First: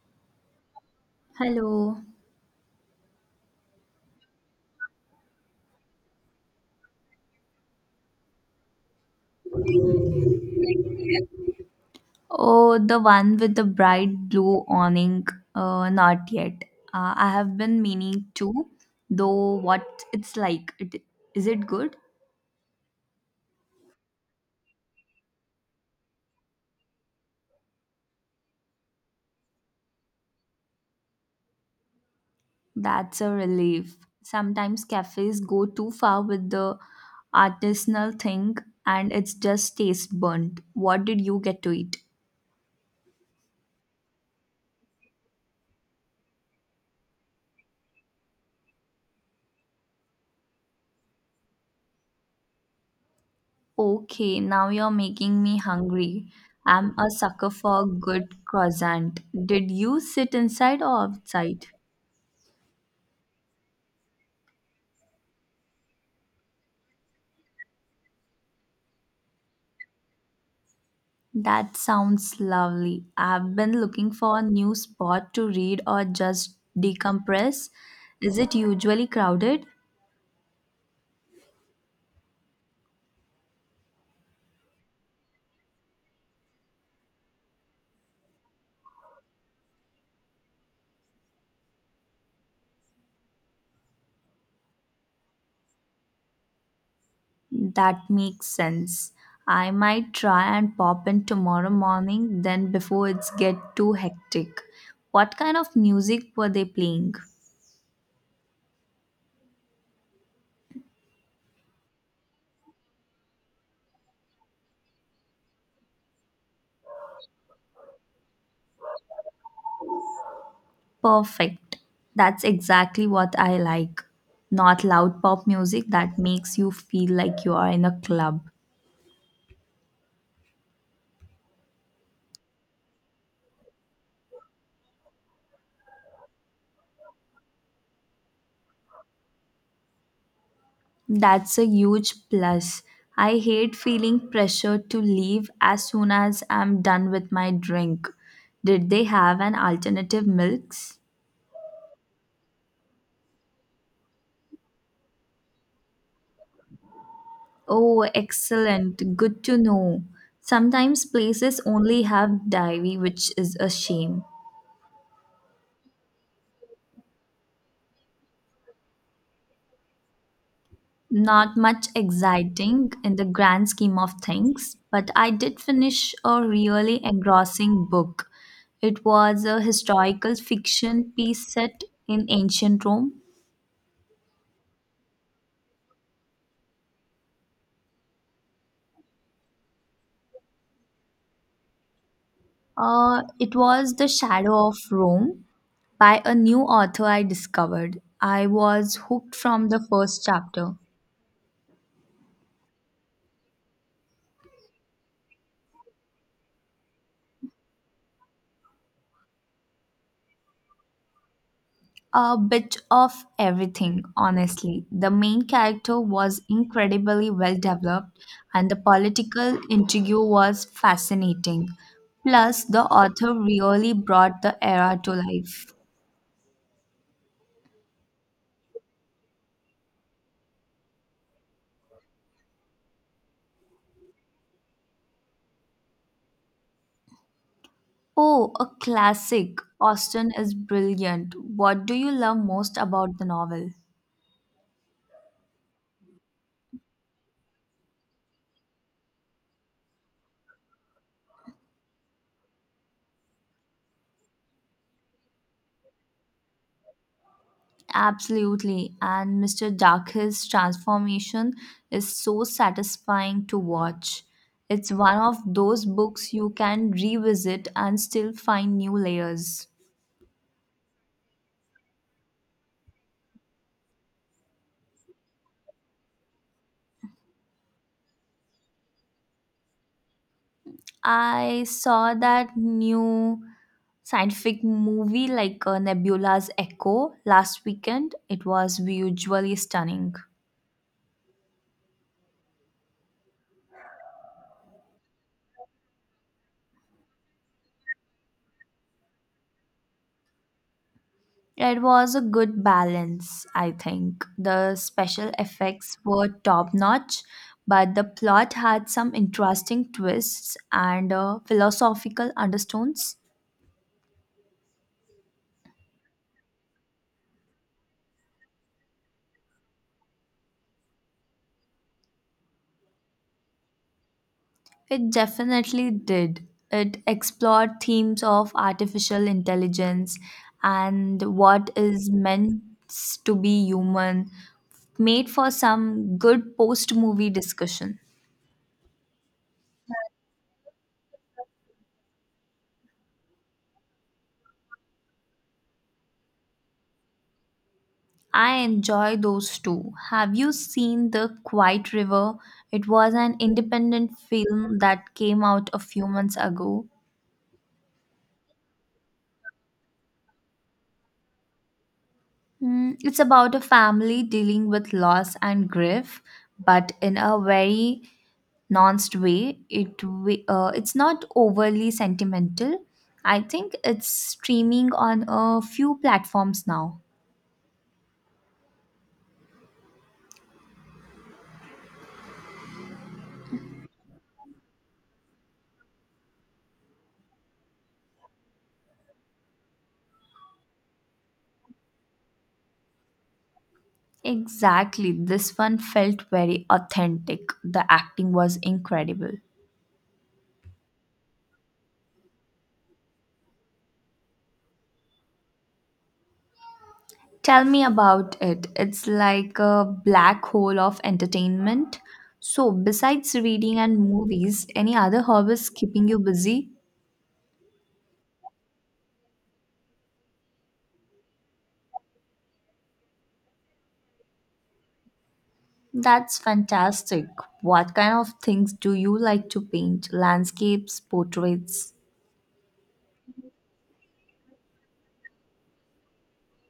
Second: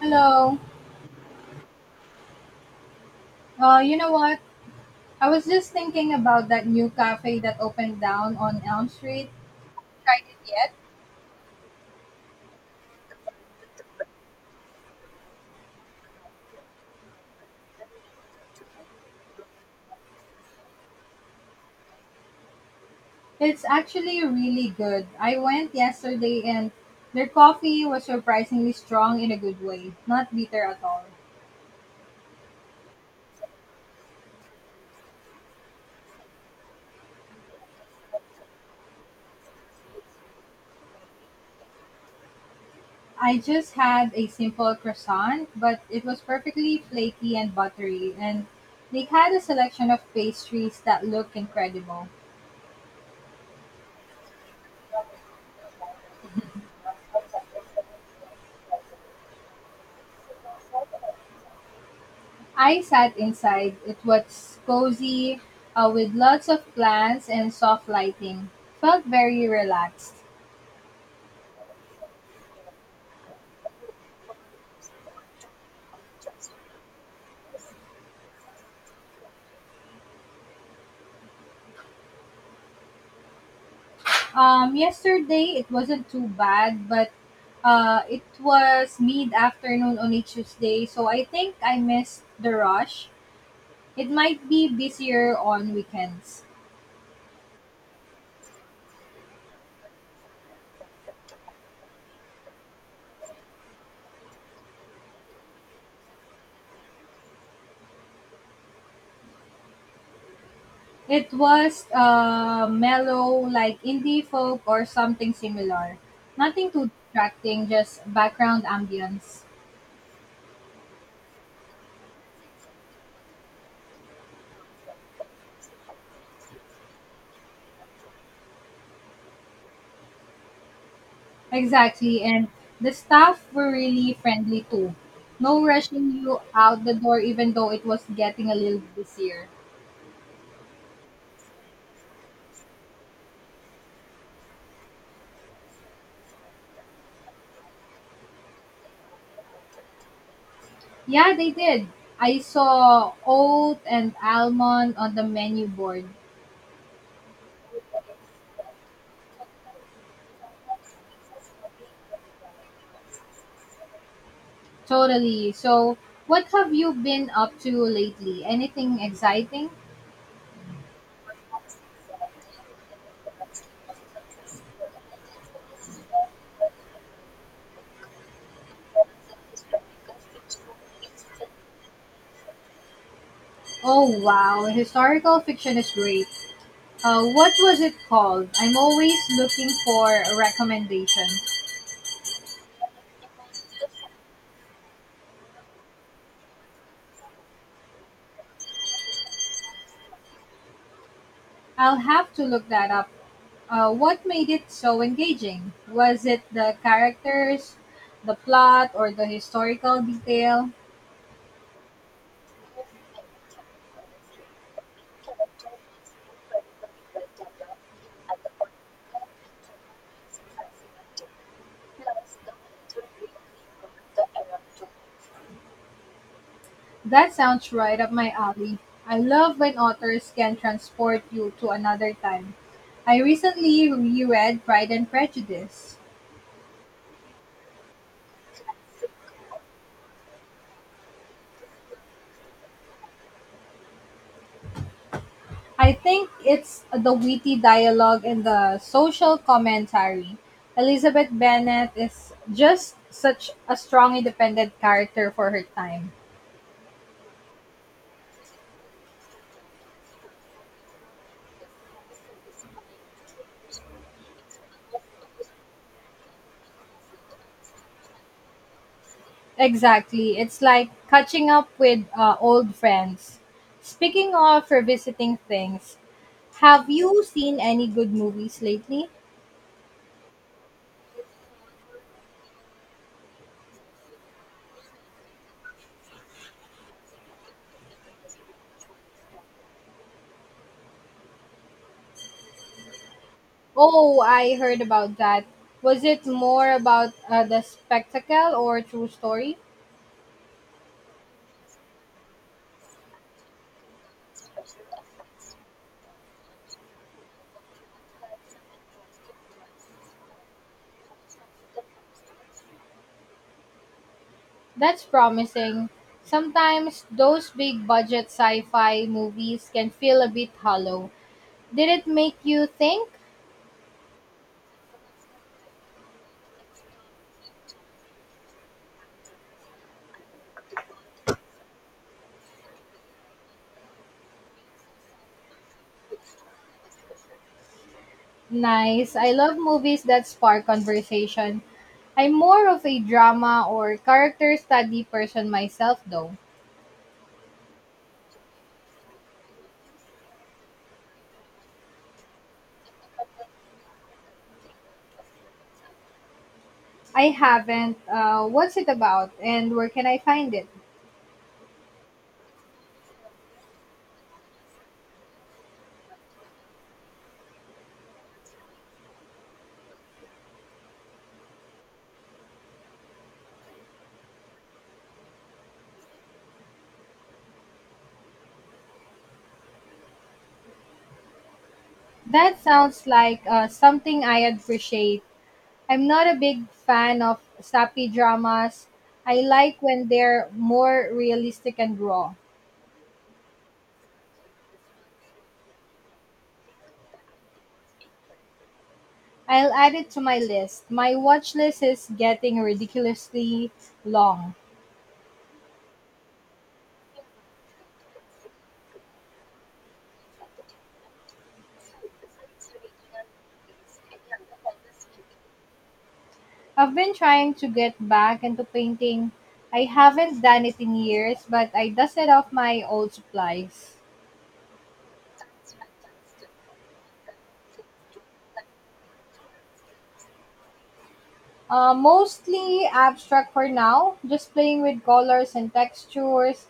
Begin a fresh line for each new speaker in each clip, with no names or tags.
Hello.
Hello.
You know what? I was just thinking about that new cafe that opened down on Elm Street. Tried it yet?
Oh, the one with the bright blue awning. Not yet. I have been meaning to, though what it's like. It, is it good?
It's actually really good. I went yesterday and their coffee was surprisingly strong in a good way, not bitter at all.
That's a relief. Sometimes cafes go too far with the artisanal thing and it's just taste burnt. What did you get to eat?
I just had a simple croissant, but it was perfectly flaky and buttery, and they had a selection of pastries that looked incredible.
Okay, now you're making me hungry. I'm a sucker for good croissant. Did you sit inside or outside?
I sat inside. It was cozy, with lots of plants and soft lighting. Felt very relaxed.
That sounds lovely. I've been looking for a new spot to read or just decompress. Is it usually crowded?
Yesterday it wasn't too bad, but it was mid afternoon on a Tuesday, so I think I missed the rush. It might be busier on weekends.
That makes sense. I might try and pop in tomorrow morning then before it's get too hectic. What kind of music were they playing?
It was mellow, like indie folk or something similar. Nothing too distracting, just background ambience.
Perfect. That's exactly what I like. Not loud pop music that makes you feel like you are in a club.
Exactly. And the staff were really friendly too. No rushing you out the door, even though it was getting a little busier.
That's a huge plus. I hate feeling pressure to leave as soon as I'm done with my drink. Did they have an alternative milks?
Yeah, they did. I saw oat and almond on the menu board.
Oh, excellent. Good to know. Sometimes places only have dairy, which is a shame.
Totally. So, what have you been up to lately? Anything exciting?
Not much exciting in the grand scheme of things, but I did finish a really engrossing book. It was a historical fiction piece set in ancient Rome.
Oh, wow. Historical fiction is great. What was it called? I'm always looking for a recommendation.
It was The Shadow of Rome by a new author I discovered. I was hooked from the first chapter.
I'll have to look that up. What made it so engaging? Was it the characters, the plot, or the historical detail?
A bit of everything, honestly. The main character was incredibly well developed, and the political intrigue was fascinating. Plus, the author really brought the era to life.
That sounds right up my alley. I love when authors can transport you to another time. I recently reread Pride and Prejudice.
Oh, a classic. Austen is brilliant. What do you love most about the novel?
I think it's the witty dialogue and the social commentary. Elizabeth Bennet is just such a strong independent character for her time.
Absolutely. And Mr. Dark's transformation is so satisfying to watch. It's one of those books you can revisit and still find new layers.
Exactly. It's like catching up with old friends. Speaking of revisiting things, have you seen any good movies lately?
I saw that new scientific movie like Nebula's Echo last weekend. It was visually stunning.
Oh, I heard about that. Was it more about the spectacle or true story?
It was a good balance, I think. The special effects were top notch, but the plot had some interesting twists and philosophical undertones.
That's promising. Sometimes those big budget sci fi movies can feel a bit hollow. Did it make you think?
It definitely did. It explored themes of artificial intelligence and what is meant to be human, made for some good post movie discussion.
Nice. I love movies that spark conversation. I'm more of a drama or character study person myself, though.
I enjoy those too. Have you seen The Quiet River? It was an independent film that came out a few months ago.
I haven't. What's it about, and where can I find it?
Mm, it's about a family dealing with loss and grief, but in a very nuanced way. It's not overly sentimental. I think it's streaming on a few platforms now.
That sounds like something I appreciate. I'm not a big fan of sappy dramas. I like when they're more realistic and raw.
Exactly. This one felt very authentic. The acting was incredible.
I'll add it to my list. My watch list is getting ridiculously long.
Tell me about it. It's like a black hole of entertainment. So, besides reading and movies, any other hobbies keeping you busy?
I've been trying to get back into painting. I haven't done it in years, but I dusted off my old supplies.
That's fantastic. What kind of things do you like to paint? Landscapes, portraits?
Mostly abstract for now, just playing with colors and textures.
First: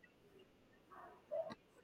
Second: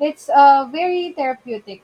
It's very therapeutic.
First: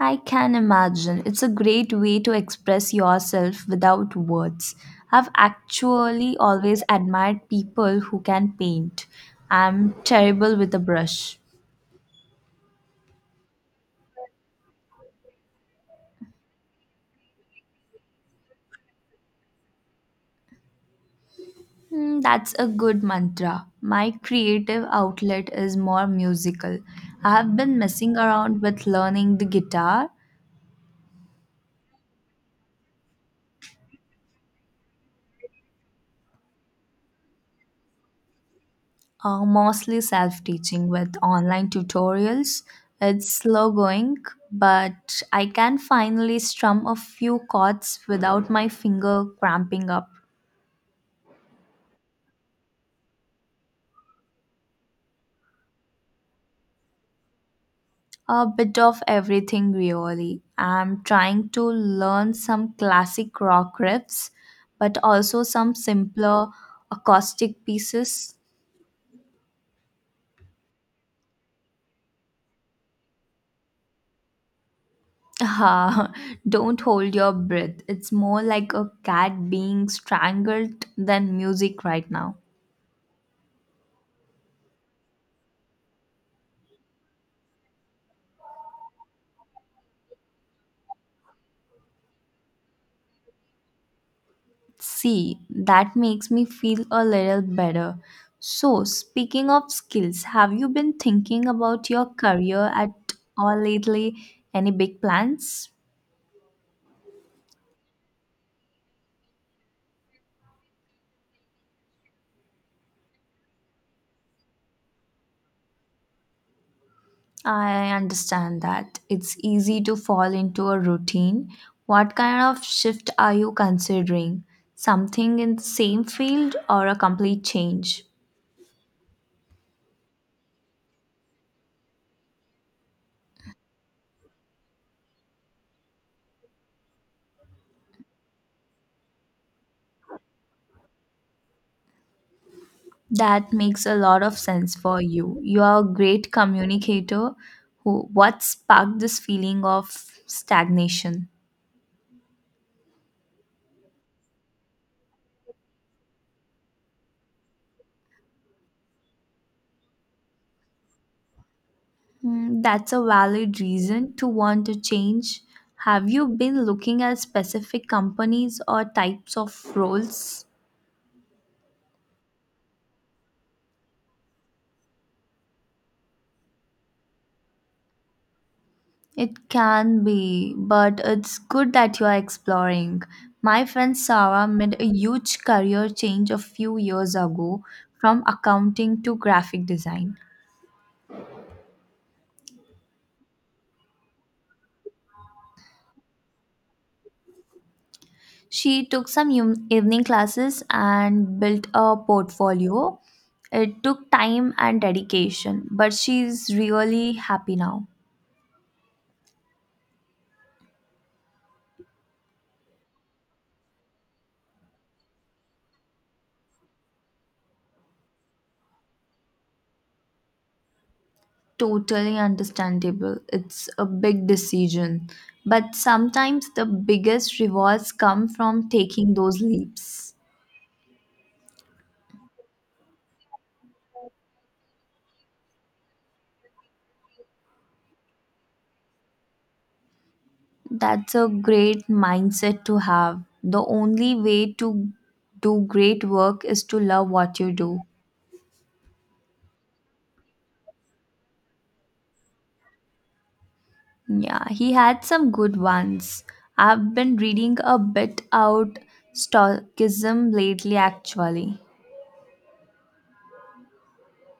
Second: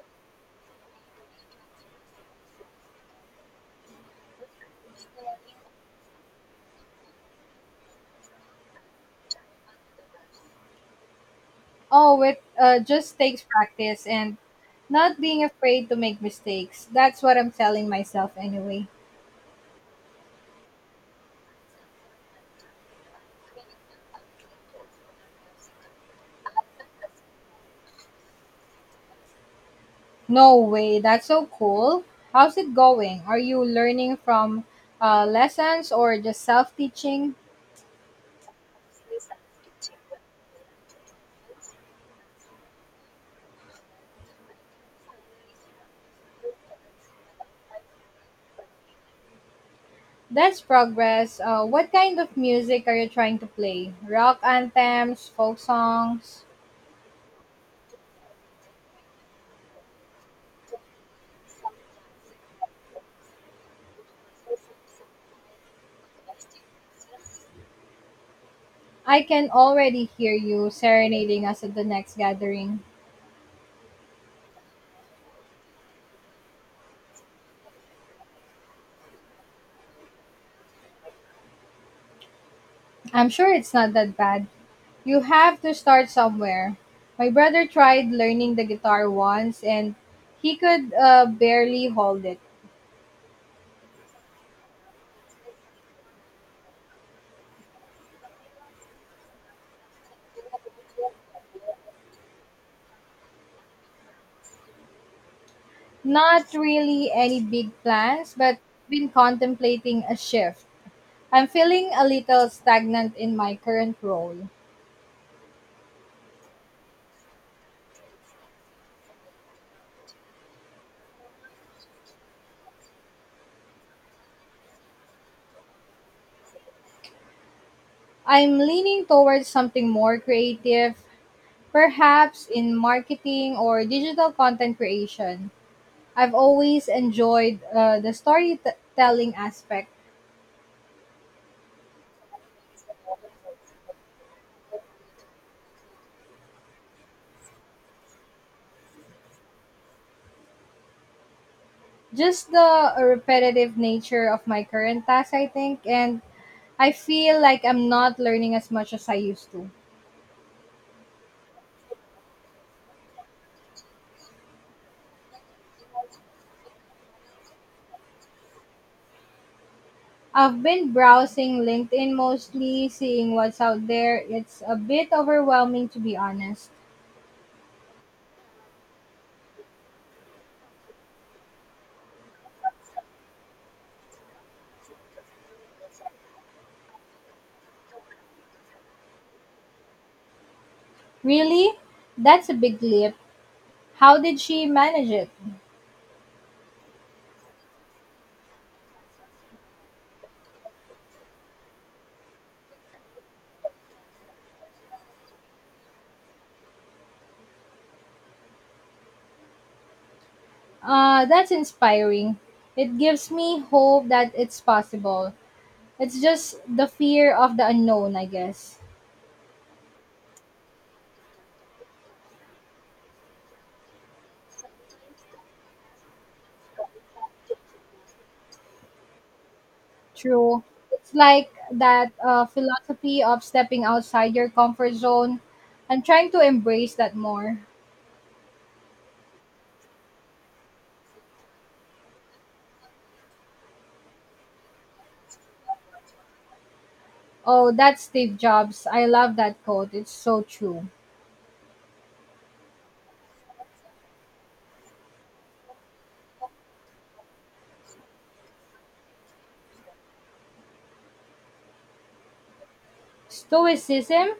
I can imagine. It's a great way to express yourself without words. I've actually always admired people who can paint. I'm terrible with a brush.
Oh, it just takes practice and not being afraid to make mistakes. That's what I'm telling myself anyway.
Hmm, that's a good mantra. My creative outlet is more musical. I have been messing around with learning the guitar,
No way, that's so cool. How's it going? Are you learning from lessons or just self teaching?
mostly self teaching with online tutorials. It's slow going, but I can finally strum a few chords without my finger cramping up.
That's progress. What kind of music are you trying to play? Rock anthems, folk songs?
A bit of everything, really. I'm trying to learn some classic rock riffs, but also some simpler acoustic pieces.
I can already hear you serenading us at the next gathering.
Ah, don't hold your breath. It's more like a cat being strangled than music right now.
I'm sure it's not that bad. You have to start somewhere. My brother tried learning the guitar once and he could barely hold it.
See, that makes me feel a little better. So, speaking of skills, have you been thinking about your career at all lately? Any big plans?
Not really any big plans, but been contemplating a shift. I'm feeling a little stagnant in my current role.
I understand that. It's easy to fall into a routine. What kind of shift are you considering? Something in the same field or a complete change?
I'm leaning towards something more creative, perhaps in marketing or digital content creation. I've always enjoyed the storytelling aspect,
That makes a lot of sense for you. You are a great communicator. Who, what sparked this feeling of stagnation?
just the repetitive nature of my current task, I think, and I feel like I'm not learning as much as I used to.
Hmm, that's a valid reason to want to change. Have you been looking at specific companies or types of roles?
I've been browsing LinkedIn mostly, seeing what's out there. It's a bit overwhelming to be honest.
It can be, but it's good that you are exploring. My friend Sarah made a huge career change a few years ago from accounting to graphic design.
Really? That's a big leap. How did she manage it?
She took some ev- evening classes and built a portfolio. It took time and dedication, but she's really happy now.
That's inspiring. It gives me hope that it's possible. It's just the fear of the unknown, I guess.
Totally understandable. It's a big decision. But sometimes the biggest rewards come from taking those leaps.
True. It's like that philosophy of stepping outside your comfort zone. I'm trying to embrace that more.
That's a great mindset to have. The only way to do great work is to love what you
Oh,
do.
that's Steve Jobs. I love that quote. It's so true.
Yeah, he had some good ones. I've been reading a bit out stoicism lately actually.
Stoicism?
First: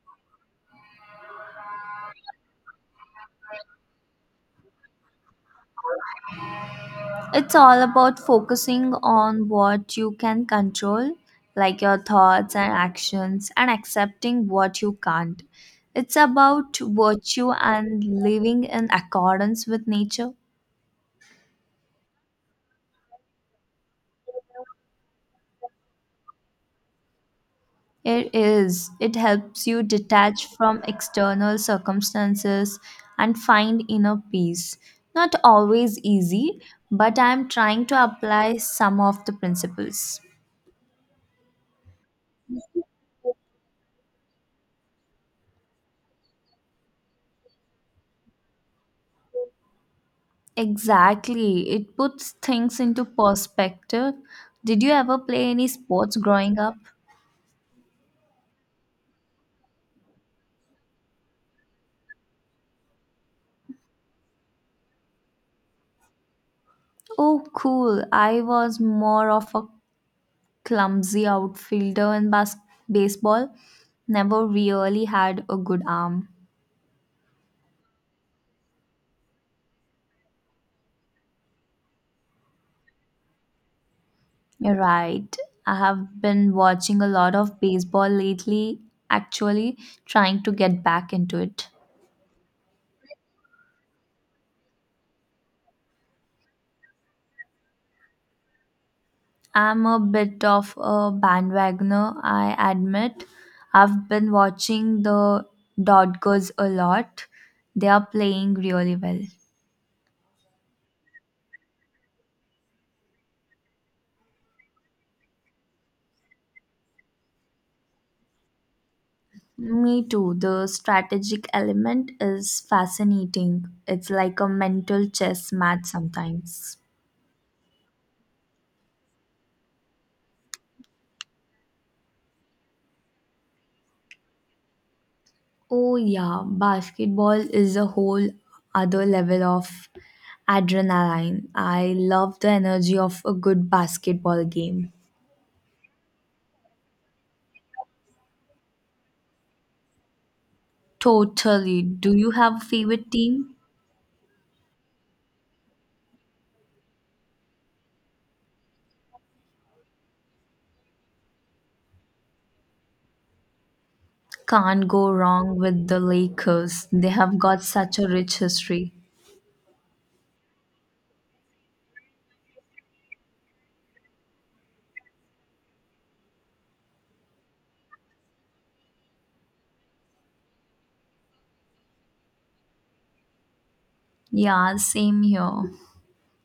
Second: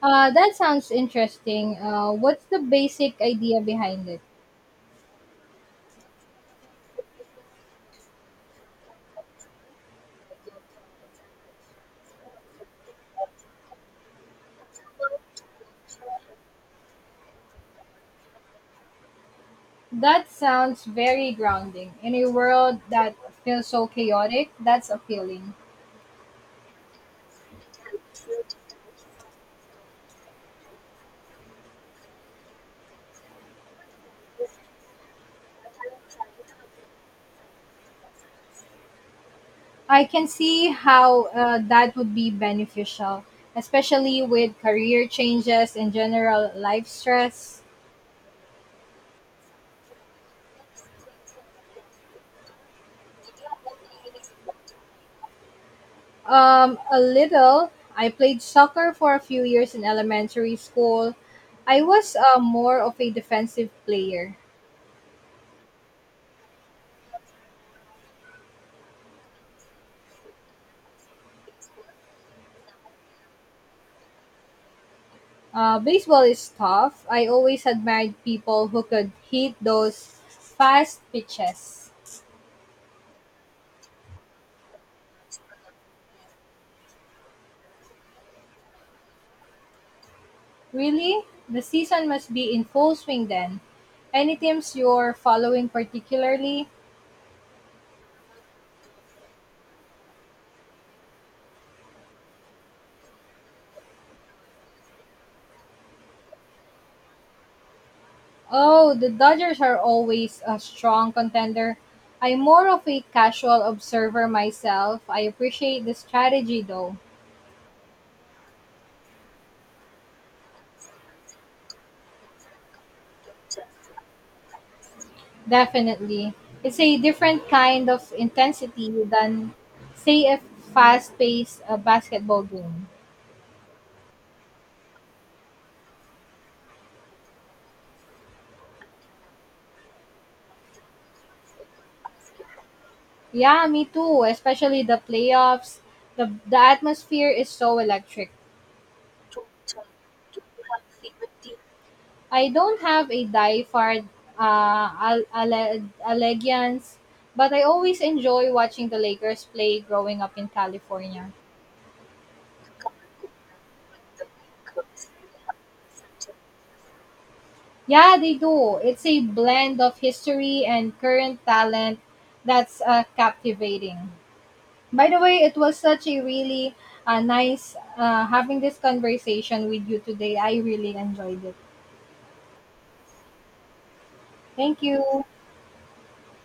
That sounds interesting. What's the basic idea behind it?
It's all about focusing on what you can control, like your thoughts and actions, and accepting what you can't. It's about virtue and living in accordance with
That
nature.
sounds very grounding. In a world that feels so chaotic, that's appealing.
It is. It helps you detach from external circumstances and find inner peace. Not always easy, but I am trying to apply some of the
I
principles.
can see how that would be beneficial, especially with career changes and general life stress.
Exactly. It puts things into perspective. Did you ever play any sports growing up?
A little. I played soccer for a few years in elementary school. I was more of a defensive player.
Oh, cool. I was more of a clumsy outfielder in baseball. Never really had a good
Baseball
arm.
is tough. I always admired people who could hit those fast pitches.
You're right. I have been watching a lot of baseball lately, actually trying to get back
Really?
into
The
it.
season must be in full swing then. Any teams you're following particularly?
I'm a bit of a bandwagoner, I admit. I've been watching the Dodgers a lot. They are playing
Oh,
really
the
well.
Dodgers are always a strong contender. I'm more of a casual observer myself. I appreciate the strategy though.
Me too. The strategic element is fascinating. It's like a mental chess match
Definitely.
sometimes.
It's a different kind of intensity than, say, a fast paced basketball game.
Oh, yeah, basketball is a whole other level of adrenaline. I love the energy of a
Yeah,
good
me too,
basketball
especially
game.
the playoffs. The atmosphere is so electric.
Totally. Do you
I
have a
don't
favorite
have a
team?
diehard allegiance, but I always enjoy watching the Lakers play growing up in California.
Can't go wrong with the Lakers. They have got such a
Yeah, they
rich
do.
history.
It's a blend of history and current talent that's captivating. By the way, it was such a really nice having this conversation with you today. I really enjoyed it.
Yeah,
Thank
same
you.
here.